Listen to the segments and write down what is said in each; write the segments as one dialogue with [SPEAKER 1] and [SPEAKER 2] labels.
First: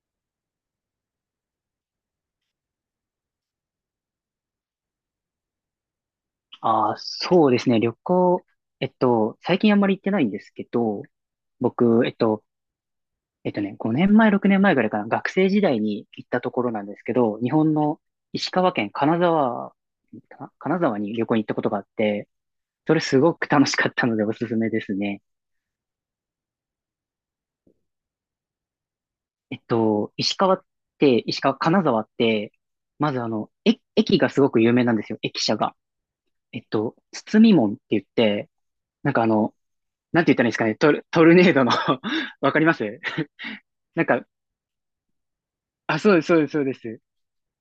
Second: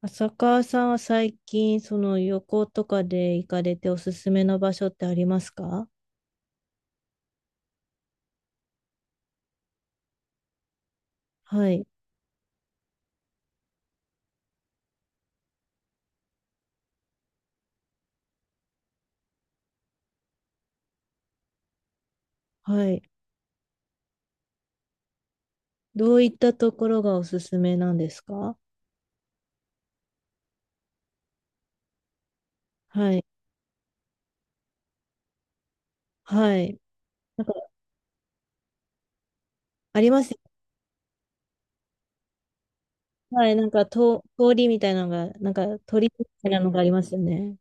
[SPEAKER 1] 浅川さんは最近、その旅行とかで行かれておすすめの場所ってありますか？
[SPEAKER 2] ああ、そうですね。旅行、最近あんまり行ってないんですけど、
[SPEAKER 1] はい、
[SPEAKER 2] 僕、5年前、6年前ぐらいかな、学生時代に行ったところなんですけど、日本の石川県金沢かな、金沢に旅行に行ったことがあって、
[SPEAKER 1] は
[SPEAKER 2] それ
[SPEAKER 1] い。
[SPEAKER 2] すごく楽しかったのでおすすめですね。
[SPEAKER 1] どういったところがおすすめなんですか？
[SPEAKER 2] 石川って、石川、金沢って、
[SPEAKER 1] は
[SPEAKER 2] まず
[SPEAKER 1] い、
[SPEAKER 2] 駅がすごく有名なんですよ、駅舎が。
[SPEAKER 1] はい。な
[SPEAKER 2] 包
[SPEAKER 1] んか、
[SPEAKER 2] み門って言って、なんか
[SPEAKER 1] あり
[SPEAKER 2] な
[SPEAKER 1] ま
[SPEAKER 2] ん
[SPEAKER 1] す
[SPEAKER 2] て言
[SPEAKER 1] よ
[SPEAKER 2] ったらいいんですかね、トルネードの わかります。
[SPEAKER 1] ね。はい、なんか
[SPEAKER 2] なんか、
[SPEAKER 1] 通りみたいなのが、なんか
[SPEAKER 2] あ、
[SPEAKER 1] 鳥
[SPEAKER 2] そうで
[SPEAKER 1] み
[SPEAKER 2] す、そうで
[SPEAKER 1] たい
[SPEAKER 2] す、
[SPEAKER 1] な
[SPEAKER 2] そう
[SPEAKER 1] の
[SPEAKER 2] で
[SPEAKER 1] があり
[SPEAKER 2] す。
[SPEAKER 1] ますよね。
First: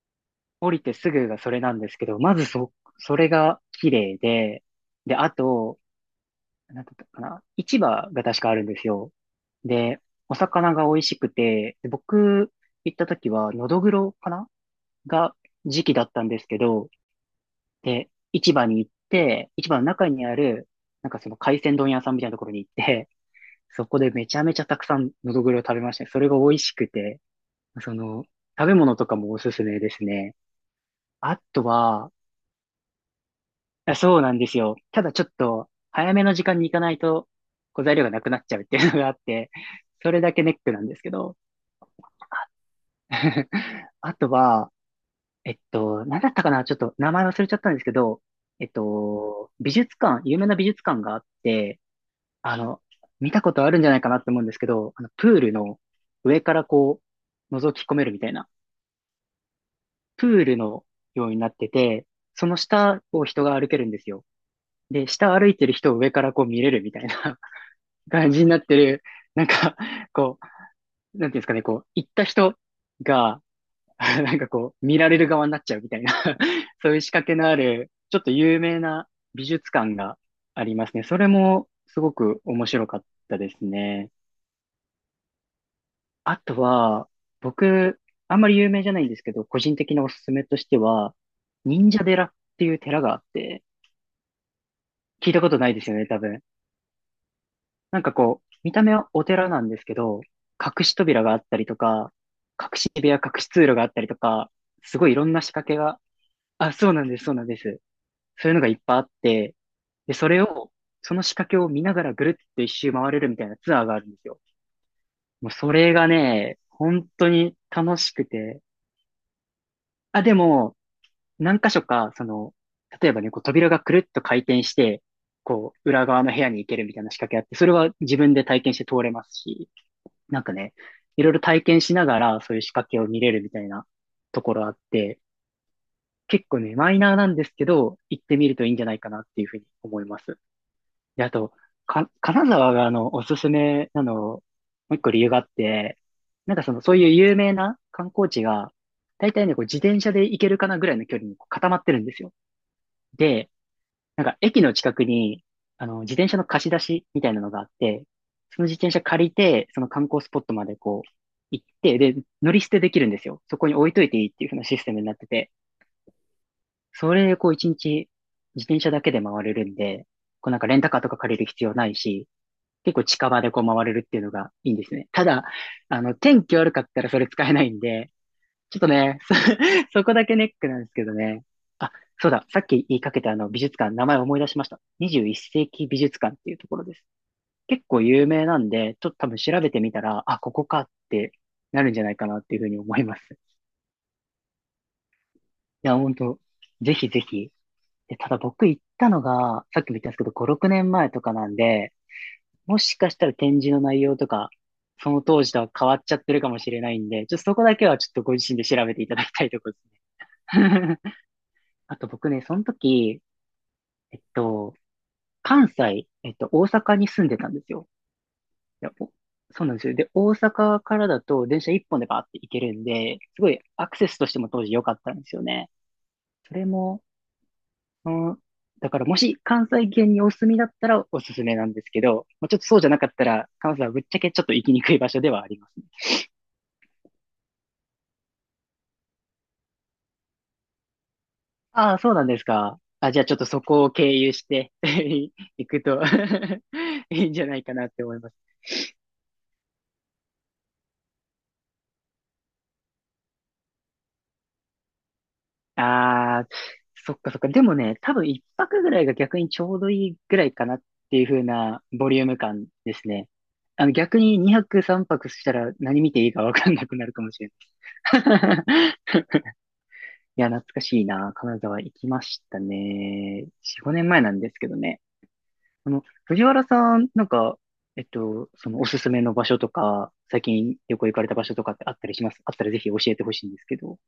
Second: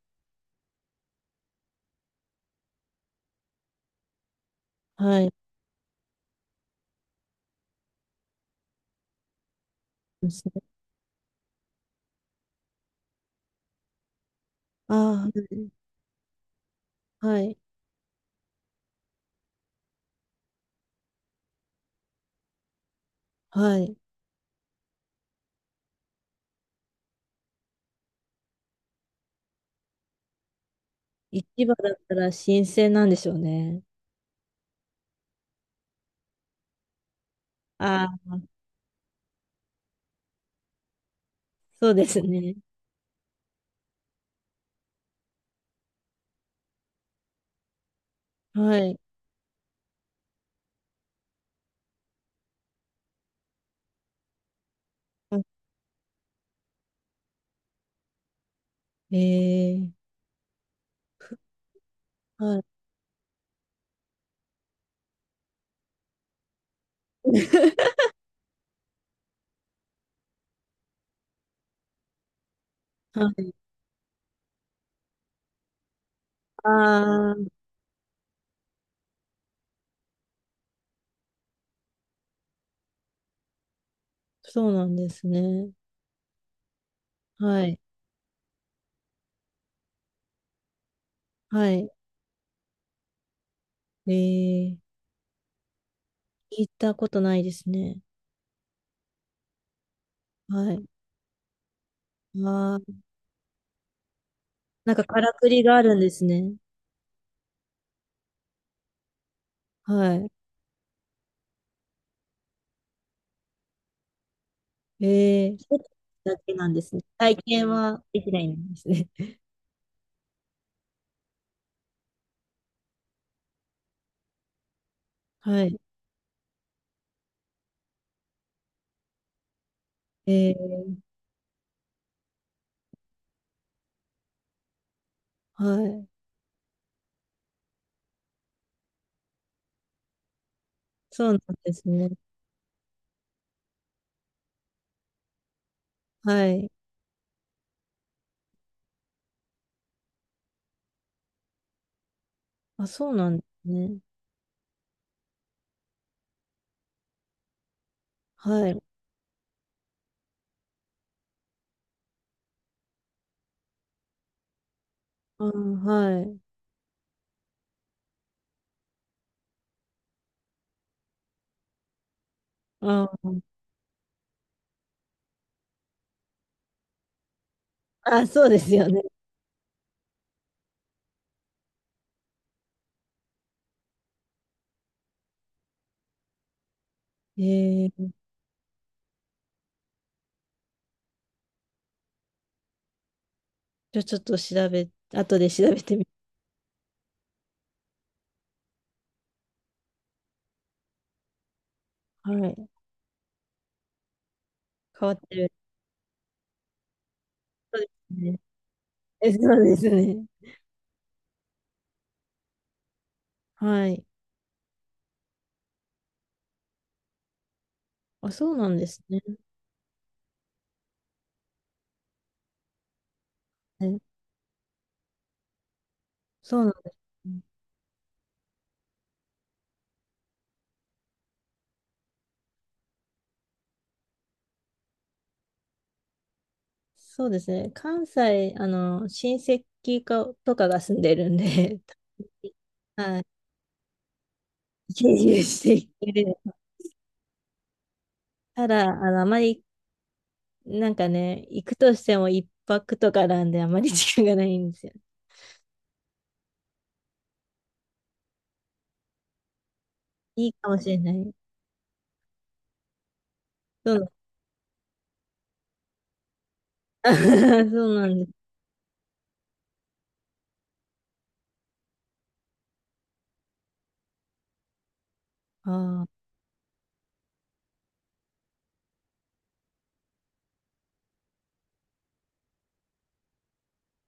[SPEAKER 2] 降りてすぐがそれなんですけど、まずそれが綺麗で、で、
[SPEAKER 1] はい。
[SPEAKER 2] あと、なんだったかな、市場が確かあるんですよ。で、お魚が美味しくて、で僕行った時は、ノドグロかなが時
[SPEAKER 1] あ
[SPEAKER 2] 期だったんですけど、
[SPEAKER 1] あ、はい、
[SPEAKER 2] で、市場に行って、市場の中にある、なんかその海鮮丼屋さんみたいなところに行って、
[SPEAKER 1] は
[SPEAKER 2] そ
[SPEAKER 1] い。
[SPEAKER 2] こでめちゃめちゃたくさんノドグロを食べましたね。それが美味しくて、その、食べ物とかもおすすめですね。あ
[SPEAKER 1] 市
[SPEAKER 2] と
[SPEAKER 1] 場だっ
[SPEAKER 2] は、
[SPEAKER 1] たら新鮮なんでしょうね。
[SPEAKER 2] あそうなんですよ。ただちょっと、早めの時間に行かないと、こう材料
[SPEAKER 1] あ
[SPEAKER 2] がなくな
[SPEAKER 1] あ、
[SPEAKER 2] っちゃうっていうのがあって、それだけネックなんですけど。
[SPEAKER 1] そうですね。
[SPEAKER 2] あとは、なんだったかなちょっと名前忘れちゃったんですけど、
[SPEAKER 1] はい。
[SPEAKER 2] 美術館、有名な美術館があって、あの、見たことあるんじゃないかなって思うんですけど、あの、プール
[SPEAKER 1] あ、
[SPEAKER 2] の上からこう、覗き込めるみたいな。
[SPEAKER 1] ええ、
[SPEAKER 2] プールのようになってて、そ
[SPEAKER 1] は
[SPEAKER 2] の
[SPEAKER 1] い。
[SPEAKER 2] 下を人が歩けるんですよ。で、下歩いてる人を上からこう見れるみたいな 感じになってる、なんか、こう、なんていうんですかね、こう、行った人
[SPEAKER 1] は
[SPEAKER 2] が、
[SPEAKER 1] い。
[SPEAKER 2] なんかこう、見られる側になっちゃうみたいな そういう仕掛けのあ
[SPEAKER 1] あ、
[SPEAKER 2] る、ちょっと有名な美術館がありますね。それもすごく面白かったですね。
[SPEAKER 1] そうなんですね。
[SPEAKER 2] あとは、
[SPEAKER 1] はい。
[SPEAKER 2] 僕、あんまり有名じゃないんですけど、個人的なおすすめとしては、
[SPEAKER 1] はい。
[SPEAKER 2] 忍者寺っていう寺があって、
[SPEAKER 1] えー、
[SPEAKER 2] 聞いたことないですよね、多分。
[SPEAKER 1] 聞いたことないですね。
[SPEAKER 2] なんかこう、見た目はお寺なんですけど、
[SPEAKER 1] はい。
[SPEAKER 2] 隠し扉があったりとか、隠
[SPEAKER 1] あ
[SPEAKER 2] し
[SPEAKER 1] ー、
[SPEAKER 2] 部屋、隠し通路があったりとか、
[SPEAKER 1] なん
[SPEAKER 2] す
[SPEAKER 1] か
[SPEAKER 2] ごいい
[SPEAKER 1] か
[SPEAKER 2] ろ
[SPEAKER 1] ら
[SPEAKER 2] んな
[SPEAKER 1] く
[SPEAKER 2] 仕
[SPEAKER 1] り
[SPEAKER 2] 掛
[SPEAKER 1] が
[SPEAKER 2] け
[SPEAKER 1] あるん
[SPEAKER 2] が、
[SPEAKER 1] ですね。
[SPEAKER 2] あ、そうなんです、そうなんです。そういうのがいっぱいあって、で、
[SPEAKER 1] はい。
[SPEAKER 2] それを、その仕掛けを見ながらぐるっと一周回れるみたいなツアーがあるんですよ。
[SPEAKER 1] え
[SPEAKER 2] もう
[SPEAKER 1] ー、一
[SPEAKER 2] そ
[SPEAKER 1] つ
[SPEAKER 2] れが
[SPEAKER 1] だけ
[SPEAKER 2] ね、
[SPEAKER 1] なんですね。
[SPEAKER 2] 本当
[SPEAKER 1] 体
[SPEAKER 2] に
[SPEAKER 1] 験
[SPEAKER 2] 楽
[SPEAKER 1] は
[SPEAKER 2] し
[SPEAKER 1] で
[SPEAKER 2] く
[SPEAKER 1] きない
[SPEAKER 2] て。
[SPEAKER 1] んですね。
[SPEAKER 2] あ、でも、何箇所か、その、例えばね、こう扉がくるっと回転して、
[SPEAKER 1] は
[SPEAKER 2] こ
[SPEAKER 1] い。
[SPEAKER 2] う、裏側の部屋に行けるみたいな仕掛けあって、それは自分で体験して通れますし、なん
[SPEAKER 1] え
[SPEAKER 2] かね、
[SPEAKER 1] ー、
[SPEAKER 2] いろいろ体験しながら、そういう仕掛けを見れるみたいなところあって、
[SPEAKER 1] はい。
[SPEAKER 2] 結構ね、マイナーなんですけど、行ってみるといいんじゃないかなっていうふうに思います。で、
[SPEAKER 1] そ
[SPEAKER 2] あ
[SPEAKER 1] うなん
[SPEAKER 2] と、
[SPEAKER 1] ですね。
[SPEAKER 2] 金沢がおすすめなの、もう一個理由があって、
[SPEAKER 1] は
[SPEAKER 2] なんか
[SPEAKER 1] い。
[SPEAKER 2] その、そういう有名な観光地が、大体ね、こう自転車で行けるかなぐらいの距離にこう固まってるんですよ。
[SPEAKER 1] あ、そうなんで
[SPEAKER 2] で、
[SPEAKER 1] すね。
[SPEAKER 2] なんか駅の近くに、自転車の貸し出しみたいなのがあって、その
[SPEAKER 1] は
[SPEAKER 2] 自
[SPEAKER 1] い。
[SPEAKER 2] 転車借りて、その観光スポットまでこう、行って、で、乗り捨てできるんですよ。そこに置いといていいっていう風なシステムになって
[SPEAKER 1] あ
[SPEAKER 2] て、
[SPEAKER 1] ー、はい。
[SPEAKER 2] それでこう一日自転車だけで回れるんで、こうなんかレンタカーとか借りる必要ないし、結構
[SPEAKER 1] あ
[SPEAKER 2] 近
[SPEAKER 1] ー、
[SPEAKER 2] 場でこう回れるっていうのがいいんですね。ただ、天気悪かったらそれ使えないんで、
[SPEAKER 1] あ、そうです
[SPEAKER 2] ちょっ
[SPEAKER 1] よ
[SPEAKER 2] と
[SPEAKER 1] ね。
[SPEAKER 2] ね、そこだけネックなんですけどね。あ、そうだ、さっき言いかけたあの美術館、名前思い出しました。21世紀美術館っていうところです。結
[SPEAKER 1] え
[SPEAKER 2] 構
[SPEAKER 1] ー、
[SPEAKER 2] 有名なんで、ちょっと多分調べてみたら、あ、ここかってなるんじゃないかなっていうふうに思います。い
[SPEAKER 1] じゃあちょっと後で調べて
[SPEAKER 2] や、
[SPEAKER 1] み、
[SPEAKER 2] 本当ぜひぜひ。で、ただ僕行ったのが、さっきも言ったんですけど、5、6年前とかなんで、
[SPEAKER 1] はい。
[SPEAKER 2] もしかしたら展示の内容とか、
[SPEAKER 1] 変
[SPEAKER 2] そ
[SPEAKER 1] わっ
[SPEAKER 2] の
[SPEAKER 1] て
[SPEAKER 2] 当
[SPEAKER 1] る。
[SPEAKER 2] 時とは変わっちゃってるかもしれないんで、ちょっとそこだ
[SPEAKER 1] そうで
[SPEAKER 2] けはちょ
[SPEAKER 1] す
[SPEAKER 2] っとご
[SPEAKER 1] ね。
[SPEAKER 2] 自身で調べていただき
[SPEAKER 1] え、
[SPEAKER 2] たいと
[SPEAKER 1] そう
[SPEAKER 2] ころ
[SPEAKER 1] で
[SPEAKER 2] です
[SPEAKER 1] す
[SPEAKER 2] ね。
[SPEAKER 1] ね。
[SPEAKER 2] あと僕ね、その時、
[SPEAKER 1] はい。
[SPEAKER 2] えっと、関西、大阪に住んでたんですよ。
[SPEAKER 1] あ、そうなん
[SPEAKER 2] い
[SPEAKER 1] で
[SPEAKER 2] や
[SPEAKER 1] すね。
[SPEAKER 2] そうなんですよ。で、大阪からだと電車一本でバーって行けるんで、すごいアクセ
[SPEAKER 1] え、
[SPEAKER 2] スとしても当時良かったんですよね。そ
[SPEAKER 1] そう
[SPEAKER 2] れ
[SPEAKER 1] なんで
[SPEAKER 2] も、
[SPEAKER 1] すね。
[SPEAKER 2] うん、だからもし関西圏にお住みだったらおすすめなんですけど、まあ、ちょっとそうじゃなかったら関西はぶっちゃけちょっと行きにくい場所ではありますね。
[SPEAKER 1] そうですね。関西、親戚かとかが住んでるんで、
[SPEAKER 2] ああ、そうなんです か。あ、じ
[SPEAKER 1] は
[SPEAKER 2] ゃあ
[SPEAKER 1] い。
[SPEAKER 2] ちょっとそこを経由して
[SPEAKER 1] 経由 し
[SPEAKER 2] 行
[SPEAKER 1] て
[SPEAKER 2] く
[SPEAKER 1] い
[SPEAKER 2] と
[SPEAKER 1] て、
[SPEAKER 2] いいんじゃないかなって思います。
[SPEAKER 1] ただ、あまり、なんかね、行くとしても一泊とかなんで、あまり時間がないんですよ。
[SPEAKER 2] ああ、そっかそっか。でもね、多分一泊ぐらいが逆にちょうどいいぐら
[SPEAKER 1] いい
[SPEAKER 2] いか
[SPEAKER 1] か
[SPEAKER 2] な
[SPEAKER 1] も
[SPEAKER 2] っ
[SPEAKER 1] しれな
[SPEAKER 2] ていう
[SPEAKER 1] い。
[SPEAKER 2] 風なボリューム感ですね。
[SPEAKER 1] そう
[SPEAKER 2] 逆に2泊3泊したら何見ていいかわかんなくな
[SPEAKER 1] な
[SPEAKER 2] る
[SPEAKER 1] ん、
[SPEAKER 2] かもしれ
[SPEAKER 1] そうなんです。
[SPEAKER 2] ない。いや、懐かしいな。金沢行きましたね。4、5年前なんですけどね。
[SPEAKER 1] あー、
[SPEAKER 2] 藤原さん、そのおすすめの場所とか、最近旅行行かれた場所とかってあったりしますあったらぜひ教えてほしいんですけど。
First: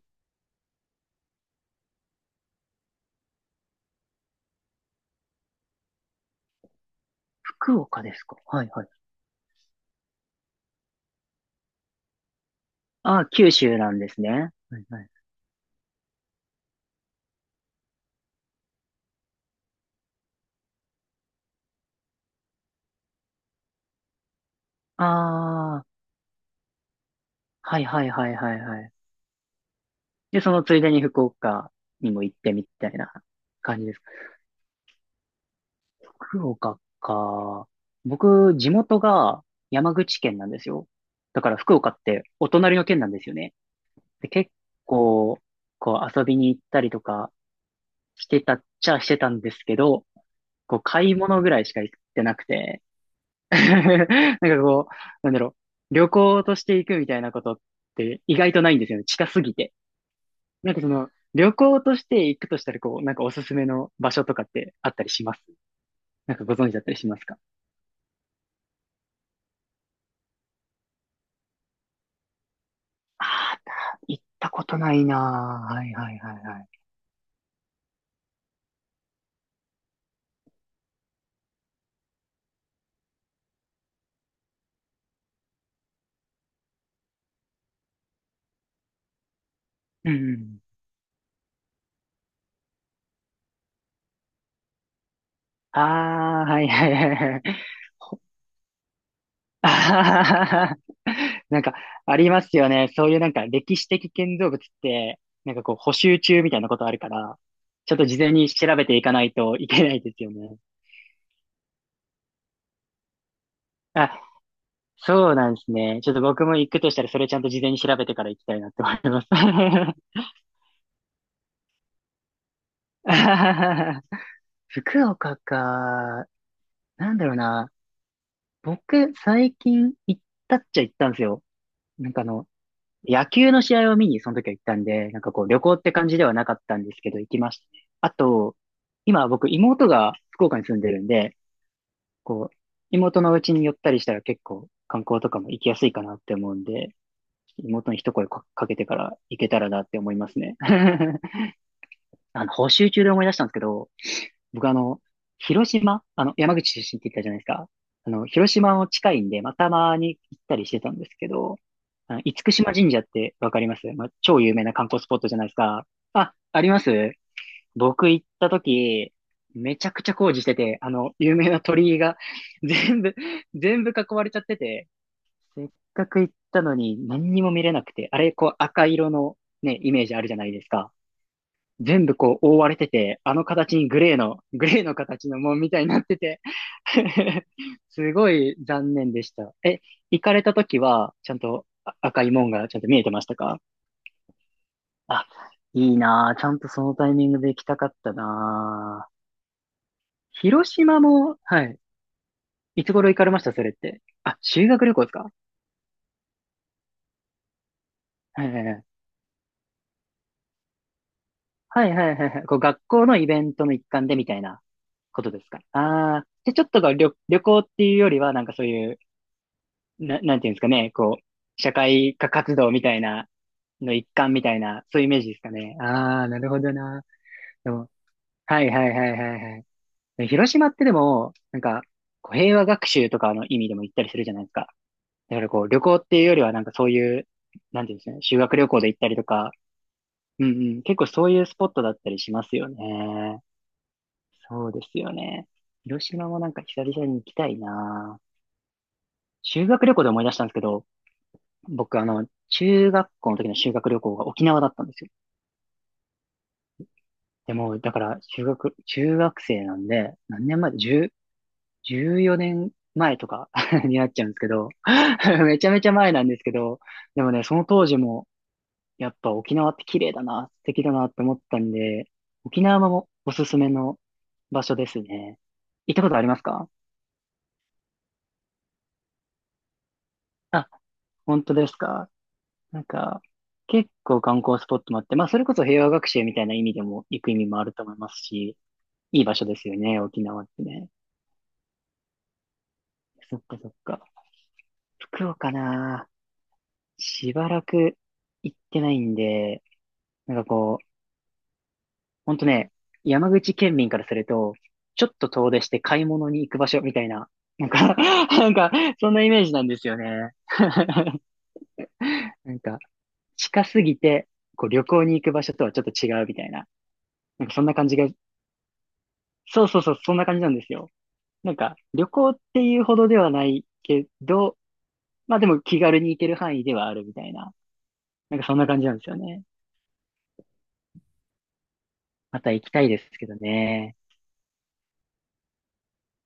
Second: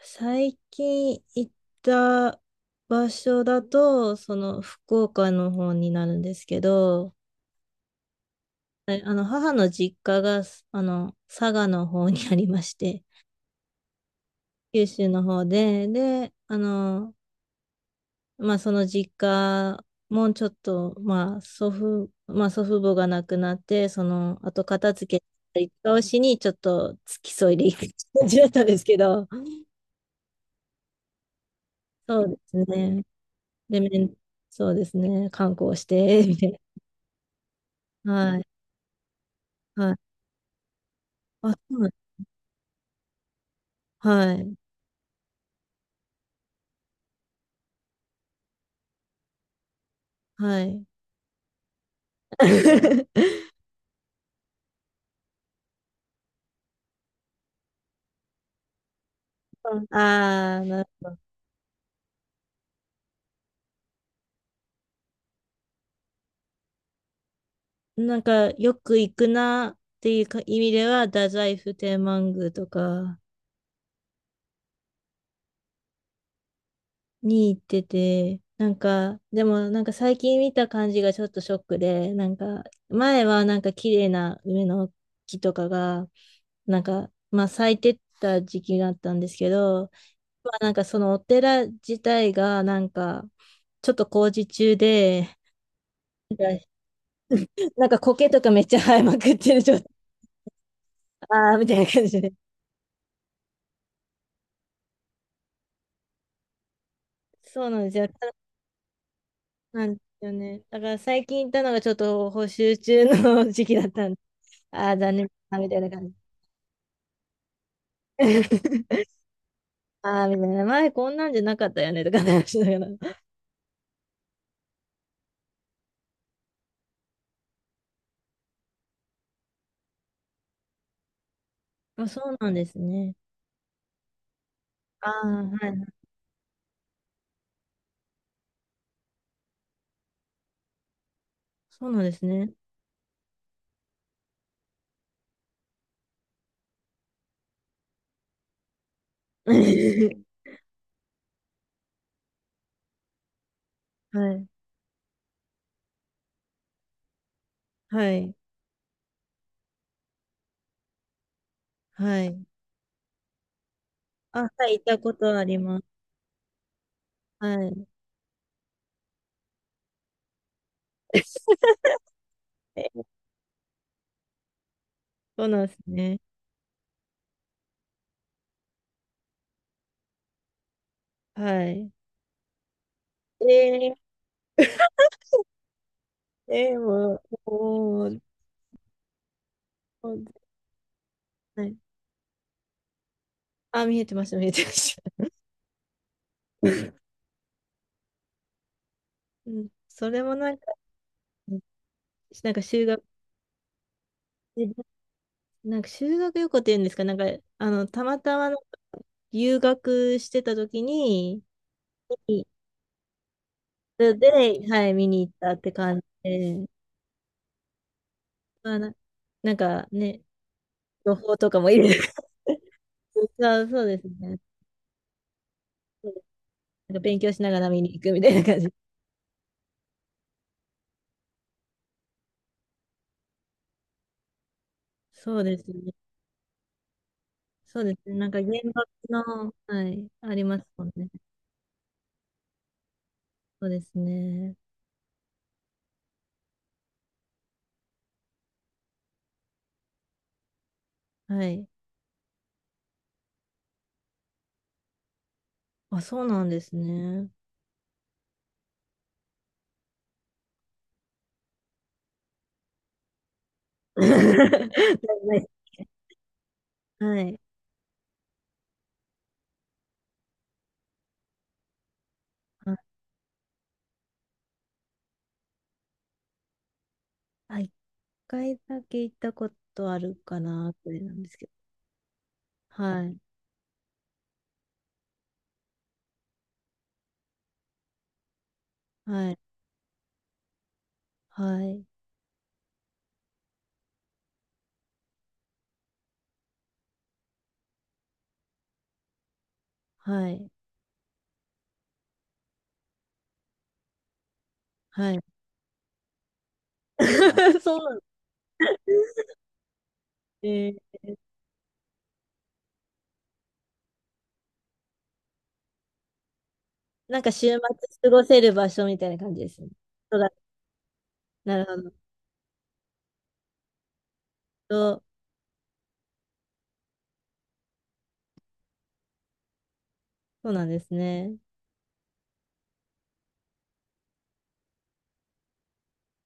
[SPEAKER 1] 最近行った場所だと、その福岡の方になるんですけど、
[SPEAKER 2] 福岡ですか？はいはい。
[SPEAKER 1] はい。母の実家が佐賀の方にありまして、
[SPEAKER 2] あ、九州なんですね。はい
[SPEAKER 1] 九
[SPEAKER 2] は
[SPEAKER 1] 州
[SPEAKER 2] い。
[SPEAKER 1] の方で、まあその実家もちょっと、まあ祖父母が亡くなって、あと片付けたりと
[SPEAKER 2] ああ、
[SPEAKER 1] かをしにちょっと付き添いで行
[SPEAKER 2] は
[SPEAKER 1] く
[SPEAKER 2] いはい
[SPEAKER 1] 感
[SPEAKER 2] はい
[SPEAKER 1] じだっ
[SPEAKER 2] はい
[SPEAKER 1] たんで
[SPEAKER 2] は
[SPEAKER 1] す
[SPEAKER 2] い。
[SPEAKER 1] けど、
[SPEAKER 2] で、そのついでに福岡にも
[SPEAKER 1] そう
[SPEAKER 2] 行
[SPEAKER 1] で
[SPEAKER 2] って
[SPEAKER 1] す
[SPEAKER 2] みたい
[SPEAKER 1] ね。
[SPEAKER 2] な
[SPEAKER 1] で、
[SPEAKER 2] 感じですか？
[SPEAKER 1] そうですね、観光して、みた
[SPEAKER 2] 福
[SPEAKER 1] い
[SPEAKER 2] 岡か。
[SPEAKER 1] な。はい、
[SPEAKER 2] 僕、地元が
[SPEAKER 1] は
[SPEAKER 2] 山
[SPEAKER 1] い。
[SPEAKER 2] 口県なんですよ。だか
[SPEAKER 1] あ、
[SPEAKER 2] ら
[SPEAKER 1] そ
[SPEAKER 2] 福
[SPEAKER 1] うなん
[SPEAKER 2] 岡ってお隣の県なんですよね。で、
[SPEAKER 1] は
[SPEAKER 2] 結
[SPEAKER 1] い、
[SPEAKER 2] 構、こう遊びに行ったりとかしてたっちゃしてたんですけど、
[SPEAKER 1] は
[SPEAKER 2] こう
[SPEAKER 1] い。
[SPEAKER 2] 買い物ぐらいしか行ってなくて、なんかこう、なんだろう、旅行として行くみたいなことって意外とないんですよね。近すぎて。
[SPEAKER 1] ああ、
[SPEAKER 2] なんか
[SPEAKER 1] なる
[SPEAKER 2] その、
[SPEAKER 1] ほど。
[SPEAKER 2] 旅行として行くとしたら、こう、なんかおすすめの場所とかってあったりしますなんかご存知だったりしますか？
[SPEAKER 1] なんか、よく行くなっていうか意味では、太宰府天満宮とか、
[SPEAKER 2] ああー、行ったことないなぁ。はいはいはいはい。
[SPEAKER 1] に行ってて、なんか、でもなんか最近見た感じがちょっとショックで、なんか、前はなんか綺麗な梅の木とかが、なんか、まあ咲いてった時期があったんですけど、
[SPEAKER 2] うんう
[SPEAKER 1] ま
[SPEAKER 2] ん。
[SPEAKER 1] あなんかそのお寺自体がなんか、ちょっと工事中で、
[SPEAKER 2] ああ、
[SPEAKER 1] なん
[SPEAKER 2] は
[SPEAKER 1] か
[SPEAKER 2] いはいはいはい。
[SPEAKER 1] なんか苔とかめっちゃ生えまくってる
[SPEAKER 2] あ
[SPEAKER 1] 状態、
[SPEAKER 2] ははは。
[SPEAKER 1] ああ、
[SPEAKER 2] なん
[SPEAKER 1] み
[SPEAKER 2] か、
[SPEAKER 1] たいな感
[SPEAKER 2] あ
[SPEAKER 1] じ
[SPEAKER 2] り
[SPEAKER 1] で。
[SPEAKER 2] ますよね。そういうなんか歴史的建造物って、なんかこう補修中みたいなことあるから、
[SPEAKER 1] そうなんで
[SPEAKER 2] ちょ
[SPEAKER 1] す
[SPEAKER 2] っと
[SPEAKER 1] よ。
[SPEAKER 2] 事前に調べていかないといけ
[SPEAKER 1] な
[SPEAKER 2] な
[SPEAKER 1] んで
[SPEAKER 2] いです
[SPEAKER 1] す
[SPEAKER 2] よ
[SPEAKER 1] よ
[SPEAKER 2] ね。
[SPEAKER 1] ね。だから最近行ったのがちょっと補修中の時期だった
[SPEAKER 2] あ、
[SPEAKER 1] んで、ああ、残念だ
[SPEAKER 2] そうなん
[SPEAKER 1] な
[SPEAKER 2] で
[SPEAKER 1] み
[SPEAKER 2] す
[SPEAKER 1] たいな
[SPEAKER 2] ね。
[SPEAKER 1] 感
[SPEAKER 2] ちょ
[SPEAKER 1] じ。
[SPEAKER 2] っと僕も行くとしたらそれちゃんと事前に調べてから行きたいなって 思います。あ
[SPEAKER 1] ああ、みたいな。前こんなんじゃなかったよね、とかね話しながら。
[SPEAKER 2] は はは。福岡か。なんだろうな。僕、最近行ったっちゃ行ったんですよ。
[SPEAKER 1] まあ、
[SPEAKER 2] なん
[SPEAKER 1] そ
[SPEAKER 2] か
[SPEAKER 1] うなんですね。
[SPEAKER 2] 野球の試合を見にその時は行ったん
[SPEAKER 1] あ
[SPEAKER 2] で、なん
[SPEAKER 1] あ、
[SPEAKER 2] かこう旅
[SPEAKER 1] は
[SPEAKER 2] 行って
[SPEAKER 1] い。
[SPEAKER 2] 感じではなかったんですけど、行きましたね。あと、今僕妹が福岡に住んでるんで、
[SPEAKER 1] そうなんです
[SPEAKER 2] こ
[SPEAKER 1] ね。
[SPEAKER 2] う、妹のうちに寄ったりしたら結構観光とかも行きやすいかなって思うんで、妹に一声かけてから行けたらなって思います ね。あの、補習中で思い出したんですけど、
[SPEAKER 1] はい。
[SPEAKER 2] 僕広島、山口出身って言ったじゃないですか。あ
[SPEAKER 1] は
[SPEAKER 2] の、
[SPEAKER 1] い。
[SPEAKER 2] 広島も近いんで、まあ、たまに行ったりしてたんですけど、あの、
[SPEAKER 1] は
[SPEAKER 2] 厳
[SPEAKER 1] い。
[SPEAKER 2] 島神社ってわかります？まあ、超
[SPEAKER 1] あ、
[SPEAKER 2] 有名
[SPEAKER 1] は
[SPEAKER 2] な
[SPEAKER 1] い、行っ
[SPEAKER 2] 観
[SPEAKER 1] た
[SPEAKER 2] 光ス
[SPEAKER 1] こ
[SPEAKER 2] ポットじ
[SPEAKER 1] と
[SPEAKER 2] ゃ
[SPEAKER 1] あ
[SPEAKER 2] ないです
[SPEAKER 1] ります。
[SPEAKER 2] か。あ、あります？
[SPEAKER 1] はい。
[SPEAKER 2] 僕行った時、めちゃくちゃ工事してて、あの、有 名な鳥居が 全
[SPEAKER 1] え、
[SPEAKER 2] 部、全部囲われちゃってて、
[SPEAKER 1] そうな
[SPEAKER 2] せ
[SPEAKER 1] ん
[SPEAKER 2] っ
[SPEAKER 1] です
[SPEAKER 2] かく
[SPEAKER 1] ね。
[SPEAKER 2] 行ったのに何にも見れなくて、あれ、こう赤色のね、イメージあるじゃないですか。
[SPEAKER 1] はい。
[SPEAKER 2] 全部こう覆われてて、あの形にグ
[SPEAKER 1] え
[SPEAKER 2] レーの、グレーの形の門みたいになってて
[SPEAKER 1] ー、えー、もう、お
[SPEAKER 2] す
[SPEAKER 1] ー、
[SPEAKER 2] ごい残念でした。え、行かれた時は、ちゃん
[SPEAKER 1] は
[SPEAKER 2] と
[SPEAKER 1] い。
[SPEAKER 2] あ赤い門がちゃんと見えてましたか？
[SPEAKER 1] あ、見えてました、見えてました。
[SPEAKER 2] あ、いいなぁ。ちゃんとその タイミングで行きたかったなぁ。
[SPEAKER 1] うん、それもなんか、
[SPEAKER 2] 広島も、はい。
[SPEAKER 1] なんか
[SPEAKER 2] い
[SPEAKER 1] 修
[SPEAKER 2] つ
[SPEAKER 1] 学、
[SPEAKER 2] 頃行かれました？それって。あ、修学旅行ですか？
[SPEAKER 1] なんか修学旅行っていうんですか、なんか、たまた
[SPEAKER 2] は
[SPEAKER 1] ま
[SPEAKER 2] いはいはい。
[SPEAKER 1] 留学してた時に、
[SPEAKER 2] はいはいはいはい。こう学校のイベントの一環でみたいな
[SPEAKER 1] で、はい、見
[SPEAKER 2] こ
[SPEAKER 1] に行
[SPEAKER 2] と
[SPEAKER 1] っ
[SPEAKER 2] です
[SPEAKER 1] たっ
[SPEAKER 2] か。
[SPEAKER 1] て感じ
[SPEAKER 2] ああー。で、ちょ
[SPEAKER 1] で、
[SPEAKER 2] っとが旅、旅行っていうよりは、なんかそう
[SPEAKER 1] まあ、
[SPEAKER 2] いう
[SPEAKER 1] なんか
[SPEAKER 2] な、
[SPEAKER 1] ね、
[SPEAKER 2] なんていうんですかね、
[SPEAKER 1] 情
[SPEAKER 2] こ
[SPEAKER 1] 報とか
[SPEAKER 2] う、
[SPEAKER 1] も
[SPEAKER 2] 社
[SPEAKER 1] いる。
[SPEAKER 2] 会 科活動みたいな、
[SPEAKER 1] そうそう
[SPEAKER 2] の
[SPEAKER 1] です
[SPEAKER 2] 一環
[SPEAKER 1] ね。
[SPEAKER 2] みたいな、そういうイメージですかね。
[SPEAKER 1] そうで
[SPEAKER 2] あ
[SPEAKER 1] す、
[SPEAKER 2] あ、なるほど
[SPEAKER 1] なんか
[SPEAKER 2] な。
[SPEAKER 1] 勉強しながら
[SPEAKER 2] で
[SPEAKER 1] 見
[SPEAKER 2] も、
[SPEAKER 1] に行くみたいな感
[SPEAKER 2] は
[SPEAKER 1] じ。
[SPEAKER 2] いはいはいはいはい。広島ってでも、なんか、こう平和学習とかの意味でも行ったりするじゃないですか。だ
[SPEAKER 1] そ
[SPEAKER 2] か
[SPEAKER 1] う
[SPEAKER 2] ら
[SPEAKER 1] で
[SPEAKER 2] こう、
[SPEAKER 1] す
[SPEAKER 2] 旅
[SPEAKER 1] ね。
[SPEAKER 2] 行っていうよりはなんかそういう、
[SPEAKER 1] そ
[SPEAKER 2] な
[SPEAKER 1] う
[SPEAKER 2] んて
[SPEAKER 1] で
[SPEAKER 2] いうんです
[SPEAKER 1] す
[SPEAKER 2] か
[SPEAKER 1] ね。
[SPEAKER 2] ね、
[SPEAKER 1] なん
[SPEAKER 2] 修
[SPEAKER 1] か原
[SPEAKER 2] 学旅行で
[SPEAKER 1] 爆
[SPEAKER 2] 行ったりとか、
[SPEAKER 1] の、はい、あり
[SPEAKER 2] うん
[SPEAKER 1] ます
[SPEAKER 2] うん、
[SPEAKER 1] もん
[SPEAKER 2] 結構
[SPEAKER 1] ね。
[SPEAKER 2] そういうスポットだったりしますよね。
[SPEAKER 1] そうですね。
[SPEAKER 2] そうですよね。広島もなんか久々に行きたいな。修学旅行で思い出したんですけど、
[SPEAKER 1] はい。
[SPEAKER 2] 僕、あの、中学校の時の修学旅行が沖縄だったんですよ。
[SPEAKER 1] あ、そうなんですね。
[SPEAKER 2] でも、だから、修学、中学生なんで、何年前？ 10、14年前とか に
[SPEAKER 1] は
[SPEAKER 2] な
[SPEAKER 1] い、
[SPEAKER 2] っちゃうんですけど、
[SPEAKER 1] な い、
[SPEAKER 2] めちゃめちゃ前なんですけど、
[SPEAKER 1] は
[SPEAKER 2] でも
[SPEAKER 1] い。
[SPEAKER 2] ね、その当時も、やっぱ沖縄って綺麗だな、素敵だなって思ったんで、沖
[SPEAKER 1] あ、
[SPEAKER 2] 縄もおすすめの場所ですね。行ったことありますか？
[SPEAKER 1] あ、一回だけ行ったことあるか
[SPEAKER 2] あ、
[SPEAKER 1] な、くらいなんです
[SPEAKER 2] 本
[SPEAKER 1] けど。
[SPEAKER 2] 当ですか？なん
[SPEAKER 1] はい。
[SPEAKER 2] か、結構観光スポットもあって、まあ、それこそ平和学習みたいな意味でも行く意味もあると思いますし、いい
[SPEAKER 1] は
[SPEAKER 2] 場
[SPEAKER 1] い。
[SPEAKER 2] 所ですよね、沖縄ってね。
[SPEAKER 1] はい。
[SPEAKER 2] そっかそっか。福岡なぁ。しばらく行ってないんで、
[SPEAKER 1] は
[SPEAKER 2] なんか
[SPEAKER 1] い。
[SPEAKER 2] こう、ほんとね、山口県民からすると、ちょっ
[SPEAKER 1] はい。
[SPEAKER 2] と遠出して買い物に行く場所みたいな、なん
[SPEAKER 1] そうな
[SPEAKER 2] か
[SPEAKER 1] んで
[SPEAKER 2] なんか、そんなイ
[SPEAKER 1] す
[SPEAKER 2] メージなんですよね。
[SPEAKER 1] ね。ー、
[SPEAKER 2] なんか、近すぎて、こう旅行に行く場所とはちょっと違うみたいな。
[SPEAKER 1] なんか
[SPEAKER 2] な
[SPEAKER 1] 週
[SPEAKER 2] んか
[SPEAKER 1] 末
[SPEAKER 2] そんな感じが、
[SPEAKER 1] 過ごせる場所みたいな感じです
[SPEAKER 2] そ
[SPEAKER 1] ね。
[SPEAKER 2] うそうそう、そん
[SPEAKER 1] そう
[SPEAKER 2] な
[SPEAKER 1] だ。
[SPEAKER 2] 感じなんですよ。なん
[SPEAKER 1] なる
[SPEAKER 2] か、
[SPEAKER 1] ほど。
[SPEAKER 2] 旅行っていうほどではないけど、
[SPEAKER 1] そう、
[SPEAKER 2] まあでも気軽に行ける範囲ではあるみたいな。なんかそんな感じなんですよね。
[SPEAKER 1] そうなんですね。
[SPEAKER 2] また行きたいですけどね。